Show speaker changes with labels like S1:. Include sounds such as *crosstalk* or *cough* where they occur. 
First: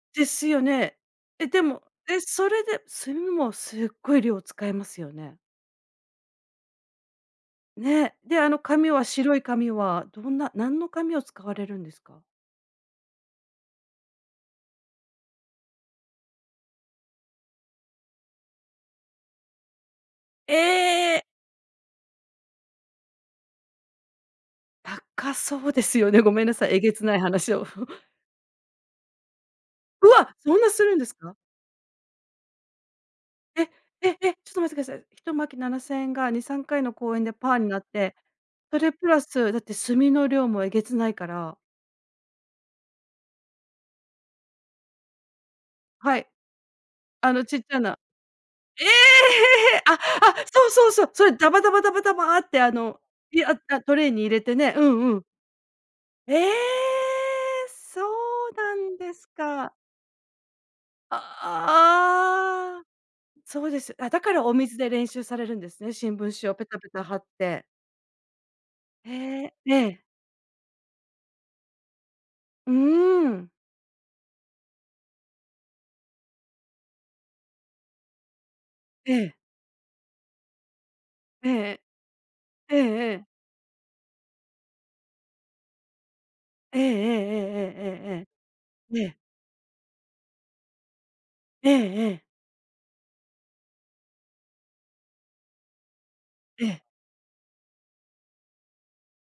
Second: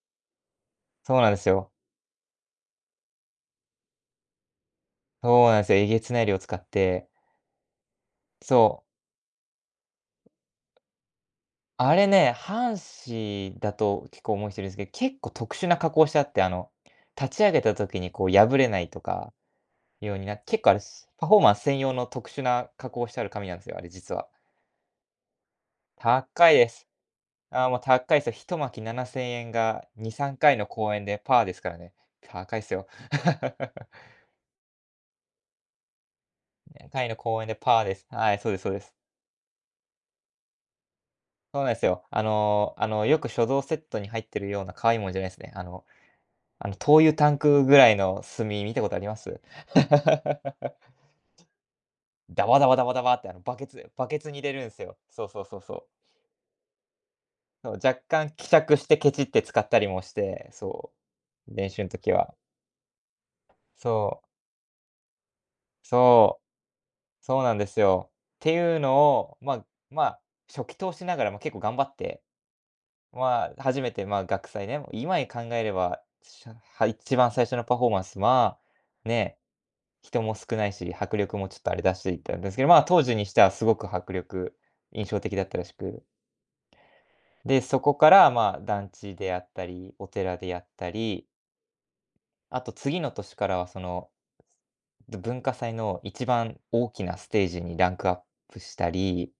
S1: ですよね。
S2: そうなんです
S1: え、で
S2: よ。
S1: も、え、それで炭もすっごい量使いますよね。
S2: そうなんすよ、えげつない量使って。
S1: ね、であの
S2: そう。
S1: 紙は白い紙はどんな、何の紙を使われるんで
S2: あ
S1: すか？
S2: れね、半紙だと結構思う人いるんすけど、結構特殊な加工してあって、あの立ち上げた時にこう破れないとか、ようにな、結構あれ、
S1: ええ。
S2: パフォーマンス専用の特殊な加工してある紙なんすよ、あれ実は。
S1: 高そうですよね。ごめん
S2: 高
S1: な
S2: い
S1: さ
S2: で
S1: い、え
S2: す。
S1: げつない話を。
S2: あもう
S1: ふ。
S2: 高いですよ。1巻7000円が
S1: う
S2: にさ
S1: わ、
S2: んか
S1: そ
S2: い
S1: ん
S2: の
S1: なす
S2: 公
S1: るん
S2: 演
S1: です
S2: で
S1: か？
S2: パーですからね。高いすよ。
S1: え
S2: *chuckles*
S1: ええ、ちょっと待ってください。1巻7000円が2、3回
S2: に
S1: の
S2: かいの
S1: 公演で
S2: 公演
S1: パ
S2: で
S1: ーにな
S2: パ
S1: っ
S2: ーです。
S1: て、
S2: はい、そうですそう
S1: そ
S2: で
S1: れ
S2: す。
S1: プラス、だって炭の量もえげつないから。
S2: そうなんすよ。あのあのよく書道セットに入ってるような可愛いいもんじゃないですね。あの、
S1: はい。
S2: あの灯油タ
S1: あ
S2: ン
S1: のちっ
S2: ク
S1: ち
S2: ぐ
S1: ゃ
S2: らい
S1: な。
S2: の炭見た
S1: ええ、
S2: ことあります？
S1: あ、あ、そうそうそう、それダバダバダバ
S2: *chuckles*
S1: ダバ
S2: ダ
S1: っ
S2: バ
S1: て
S2: ダ
S1: あ
S2: バダバ
S1: の、
S2: ダバってあの
S1: い、あ
S2: バケ
S1: あ、
S2: ツ
S1: トレ
S2: バ
S1: ー
S2: ケ
S1: に入
S2: ツに
S1: れ
S2: 入れ
S1: て
S2: るん
S1: ね、
S2: す
S1: う
S2: よ。
S1: んう
S2: そ
S1: ん。
S2: うそうそうそう。
S1: ええ
S2: そう、若
S1: そ
S2: 干希
S1: うな
S2: 釈し
S1: ん
S2: てケ
S1: で
S2: チ
S1: す
S2: って使っ
S1: か。
S2: たりもして、そう、練習の時は。
S1: ああ。そうです。あ、
S2: そ
S1: だ
S2: う。
S1: からお水で練習されるんですね、新聞
S2: そ
S1: 紙をペタペタ貼
S2: う、
S1: っ
S2: そうなん
S1: て。
S2: ですよ。ていうのを、
S1: へえ。
S2: ま
S1: ええ。
S2: ま、初期投資ながらも結構頑張って、
S1: うー
S2: ま
S1: ん。
S2: あ、初めて、まあ、学祭ね今考えれば、しゃ、は、一番最初のパフォーマンスは、
S1: ええ。
S2: ねえ、人も少ないし、迫力も
S1: え
S2: ちょっとあ
S1: え。
S2: れだし、みたいなんですけど、
S1: え
S2: ま
S1: え
S2: あ当
S1: え
S2: 時に
S1: え。
S2: してはすごく迫力、印象的だったらしく
S1: ええええ
S2: で、そ
S1: え
S2: こからまあ団
S1: えええええええ。え
S2: 地
S1: え。
S2: であったり、お寺であったり。
S1: ええええ。
S2: あと次の年からはその、文化祭の一番
S1: ええ。
S2: 大きなステージにランクアップしたり。